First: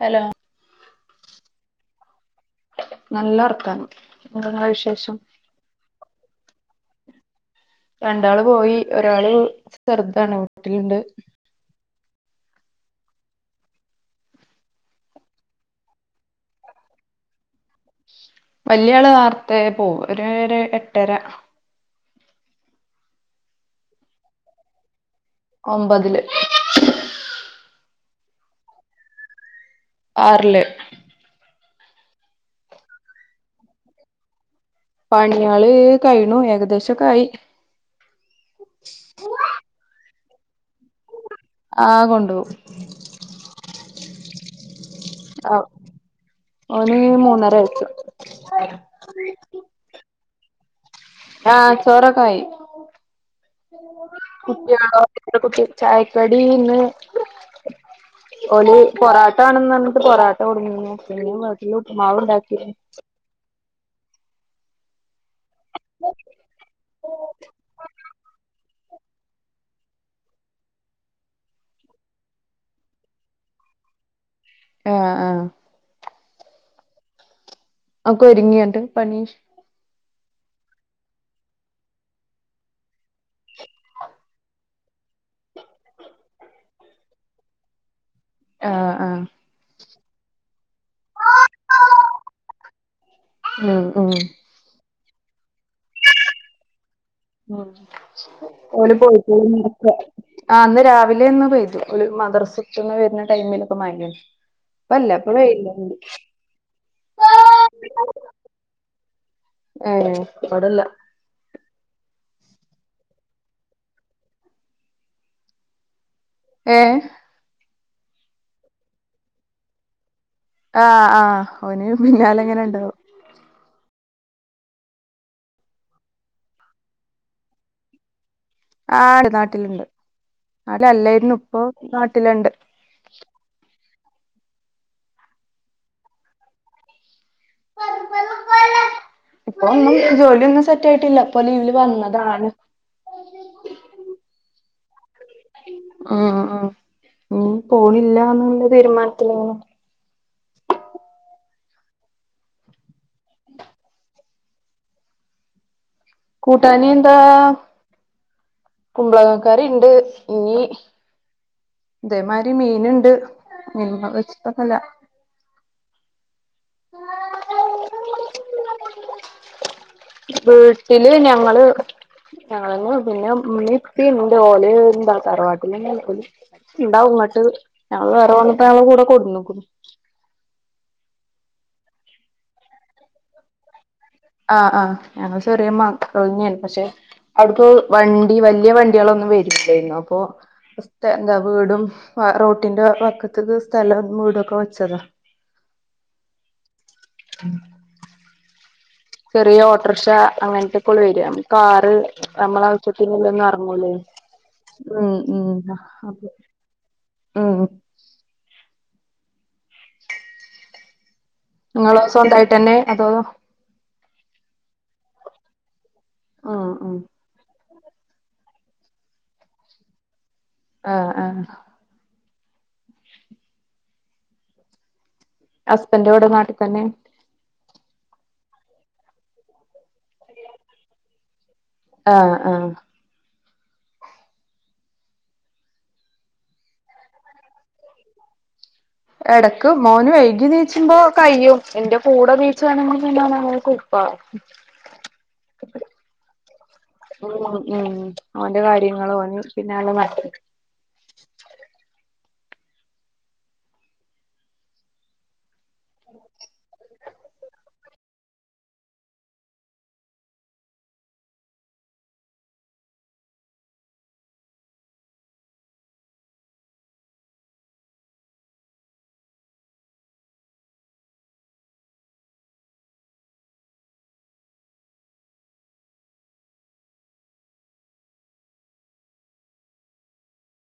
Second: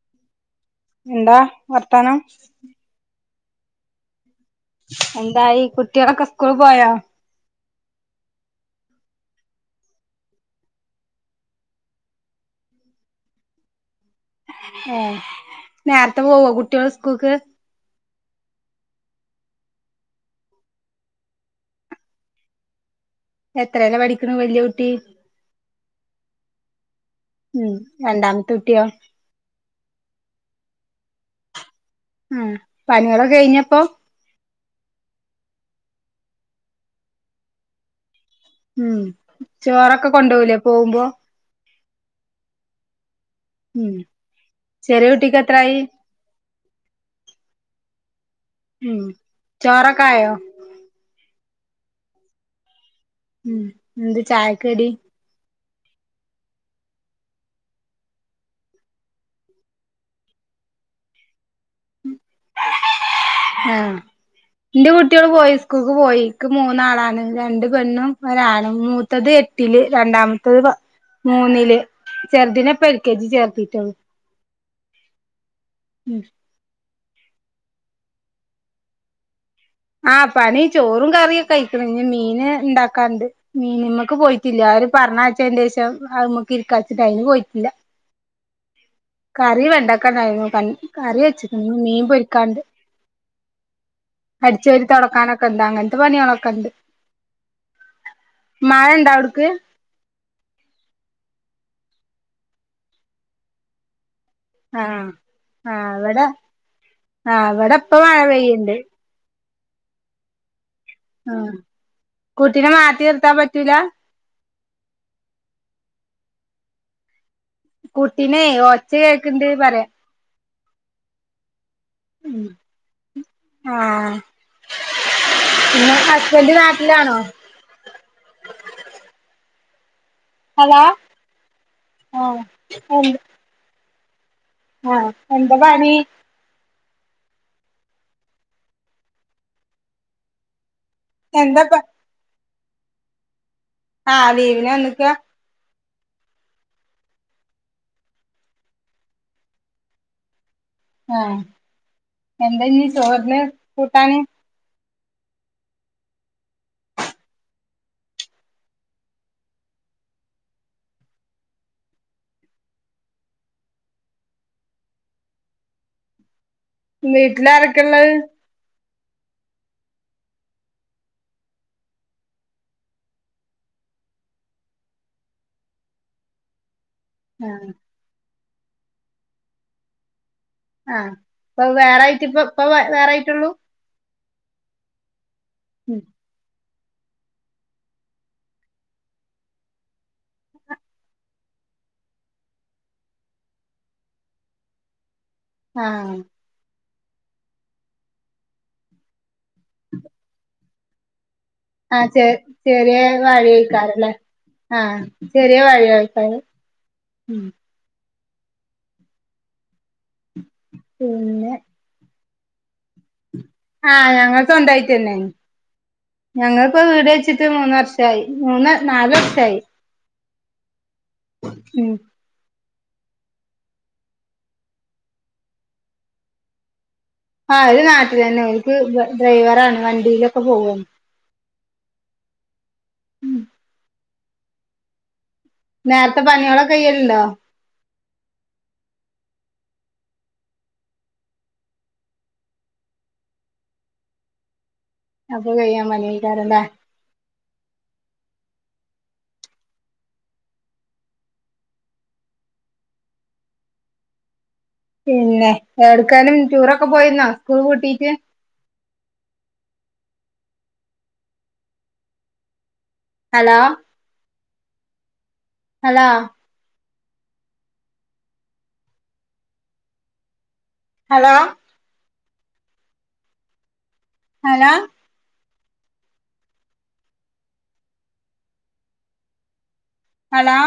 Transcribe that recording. Hello എന്താ വർത്താനം നല്ല ഉർക്കം എന്താായി കുട്ടികളൊക്കെ സ്കൂള് പോയാ രണ്ടാള് പോയി ഒരാള് ശ്രധാണ് വീട്ടിലുണ്ട് ഏ നേരത്തെ പോവോ കുട്ടികൾ സ്കൂൾക്ക് വലിയ ആള് വാർത്ത പോവും ഒരു എട്ടര എത്രയല്ല പഠിക്കണ വല്യ കുഊട്ടി ഒമ്പതില് ഉം രണ്ടാമത്തെ കുട്ടിയോ ആറല് ഉം പനികളൊ കെ കഴിഞ്ഞപ്പോ പണിയള് കഴിഞ്ഞ് ഏകദേശം കായി ഉം ചോറൊക്കെ കൊണ്ടുപോകലേ പോകുമ്പോ ആഹ് കൊണ്ടപോ ഉ ചെറിയ കുട്ടിക്ക്ത്രായി ഓന് മൂന്നര വയസ്സ് ഉം ചോറക്കായോ ആഹ ചോറക്കായ ഉം എന്ത് ചായക്ക് കടി കുട്ടിയത്ര കുട്ടി ചായക്കടീന്ന് [inaudible] ഓ പൊറാട്ട ആണന്ന് പറഞ്ഞിട്ട് പൊറോട്ട കൊടുങ്ങ പിന്നെ വീട്ടില് ഉപ്പ്മാവ് ഉണ്ടാക്കി ആഹ എന്റെറെ കട്ടി കുട്ടികട് പോയി സ്കൂക്ക് പോയിക്ക് മൂന്നാളാണ് രണ്ട് പെണ്ണും ഒരാളു ത്തത് എട്ടില് രണ്ടാമത്തത് മൂന്നില് ചെറുതന്പ്പ എക്കേജി ചേർത്തിട്ടള്ളു ആഹ ആഹ ഉം ആക്കരങ്ങാൻട്ട പനീഷ് ആഹ് പന ചോറും കറിയൊക്കെ കയിക്കണ ഇ മീന് ഉണ്ടാക്കാുണ്ട് മീൻ നിമ്മക്ക് പോയിട്ടില്ലരും പറഞ്ഞച്ച അതിന്ശം അമക്ക് ഇരിക്ക വച്ചിട്ട് അതിന് പോയിട്ടില്ല ആ ആ കറി വ ഉണ്ടാക്കാണ്ടായിരുന്നു പ കറി വെച്ചി മീൻ പൊരിക്കാണ്ട് ഉം ഉം അരിച്ചരു തുടക്കാനക്കണ്ടാങ്ങന്ത് പണി ഉണക്കണ്ട് ഉ ഓല് പോയി അവ്ട്ക്ക്? ആന്ന് രാവിലൊന്ന് പെയ്തു ഇബൽ മദ്രസ്സ് ട്ട് വേര്ണ ടൈമിൽ മായെണി. ആഹ ആ ഇവിടെ ആ ഇ വിടെ പ്പ മഴ പെയ്യുണ്ട് ആ ആയിക്കോട്ടെന്ന ആ കുട്ടിനെ മാറ്റി തീർത്താൻ പറ്റൂല. ഏ കുട്ടിനെ ഒഓച്ച കേക്കണ്ട് പറയാ. ആഹ് ആഹ് ഓന പിന്നെലങ്ങനാണ്ട്. ഹസ്ബൻഡ് നാട്ടിലാണോ? ആടെ നാട്ടിലുണ്ട്. അട ഹലോ അല്ലായിരുന്നു ഇപ്പൊ ആഹ് നാട്ടിലുണ്ട്. എന്ത് ആഹ് എന്താ പണി? ഇപ്പോ ജോലിയൊന്നും സെറ്റ് ട്ടില്ല പ്പോ ലീവില് എന്താപ്പ വന്നതാണ് ആഹ് ലീവിന് വന്നക്കാ. മ് മ് ഞ്ഞി പോണില്ല ന്നാ തീരുമാനത്തിൽ ങ്ങനെ- ആഹ് എന്താ ഞ്ഞി ചോറിന് കൂട്ടാന്? കൂട്ടാന് എന്താ? കുമ്പളങ്ങാ കറിണ്ട് ഞ്ഞി. ദേ മാരി മീൻ ണ്ട് പിന്നൊന്നുല്ല വീട്ടിലാരെക്കല്ലേ? വീട്ടില് ഞങ്ങള്. ഞങ്ങളെന്നെ ള്ളൂ പിന്നെ ഇമ്മി ഇപ്പി ഇണ്ട് പഷേ ഓല് തറവാട്ടിലാ ണ്ടാവും ഉങ്ങട്ട് ആഹ് ഞങ്ങൾ വേറെ പോന്നപ്പോ ഞങ്ങള് കൂടെ കൊടക്ക്ന്നു. ആഹ ഇപ്പൊ വേറൊയിട്ട് ഇപ്പ വേറൊയിട്ടുള്ളൂ? ആഹ് അഹ് ഞങ്ങൾ ചെറിയമകളാണെന്ന് പഷേ. അവിടുക്ക് വണ്ടി വലിയ വണ്ടികളൊന്നും വരില്ലായിരുന്നു അപ്പൊ. സ്ഥ വീടും റോട്ടിന്റെ വക്കത്ത് സ്ഥലം വീടും ഒക്കെ വെച്ചതാ ആഹ് ഉം ചെറിയ ഓട്ടർഷാ അങ്ങനത്തൊകൊള്ളു വര. കാറ് ആഹ് ചെ നമ്മളാവശ്യത്തില്ലൊന്നും എറങ്ങൂലെ ആ ചെറിയ [unintelligible] ഉം [inaudible] ഇങ്ങളൊ സ്വന്തായിട്ടെന്നേ അതോ ഞങ്ങള് സ്വന്തായിട്ടെന്നെ ആഹ് ഞങ്ങള്പ്പോ ആഹ് വീട് വെച്ചിട്ട് മൂന്നു വർഷ ഷായി മൂന്ന് നാല് വർഷായി ആ ആ ഉം ഹസ്ബന്റ് ഇവടെ നാട്ട്ത്തെന്നെ ആ ഓല് നാട്ട്ത്തെന്നെ ഓല്ക്ക് ഡ്രൈവറാണ് വണ്ടീലൊക്കെ പോവാണ് ആ ആ നേര്ത്തെ പണിയാളൊക്കെ കയ്യൽണ്ടോ എടക്ക് മോന് വൈകി നീച്ചുമ്പോ കയ്യും ന്റെ കൂടെ നീച്ചാണെങ്കി പിന്നോനങ്ങനെ കു മ്പ അപ്പൊ കയ്യാൻ പണിക്കാരല്ലേ ഉം ഉം ഓന്റെ കാര്യങ്ങളും ഓന് പിന്നാലേ നടക്കേ പിന്നെ എട്ക്കേലും റ്റൂറൊക്കെ പോയിര്ന്നോ സ്കൂള് പൂട്ടീറ്റ് hello hello hello hello hello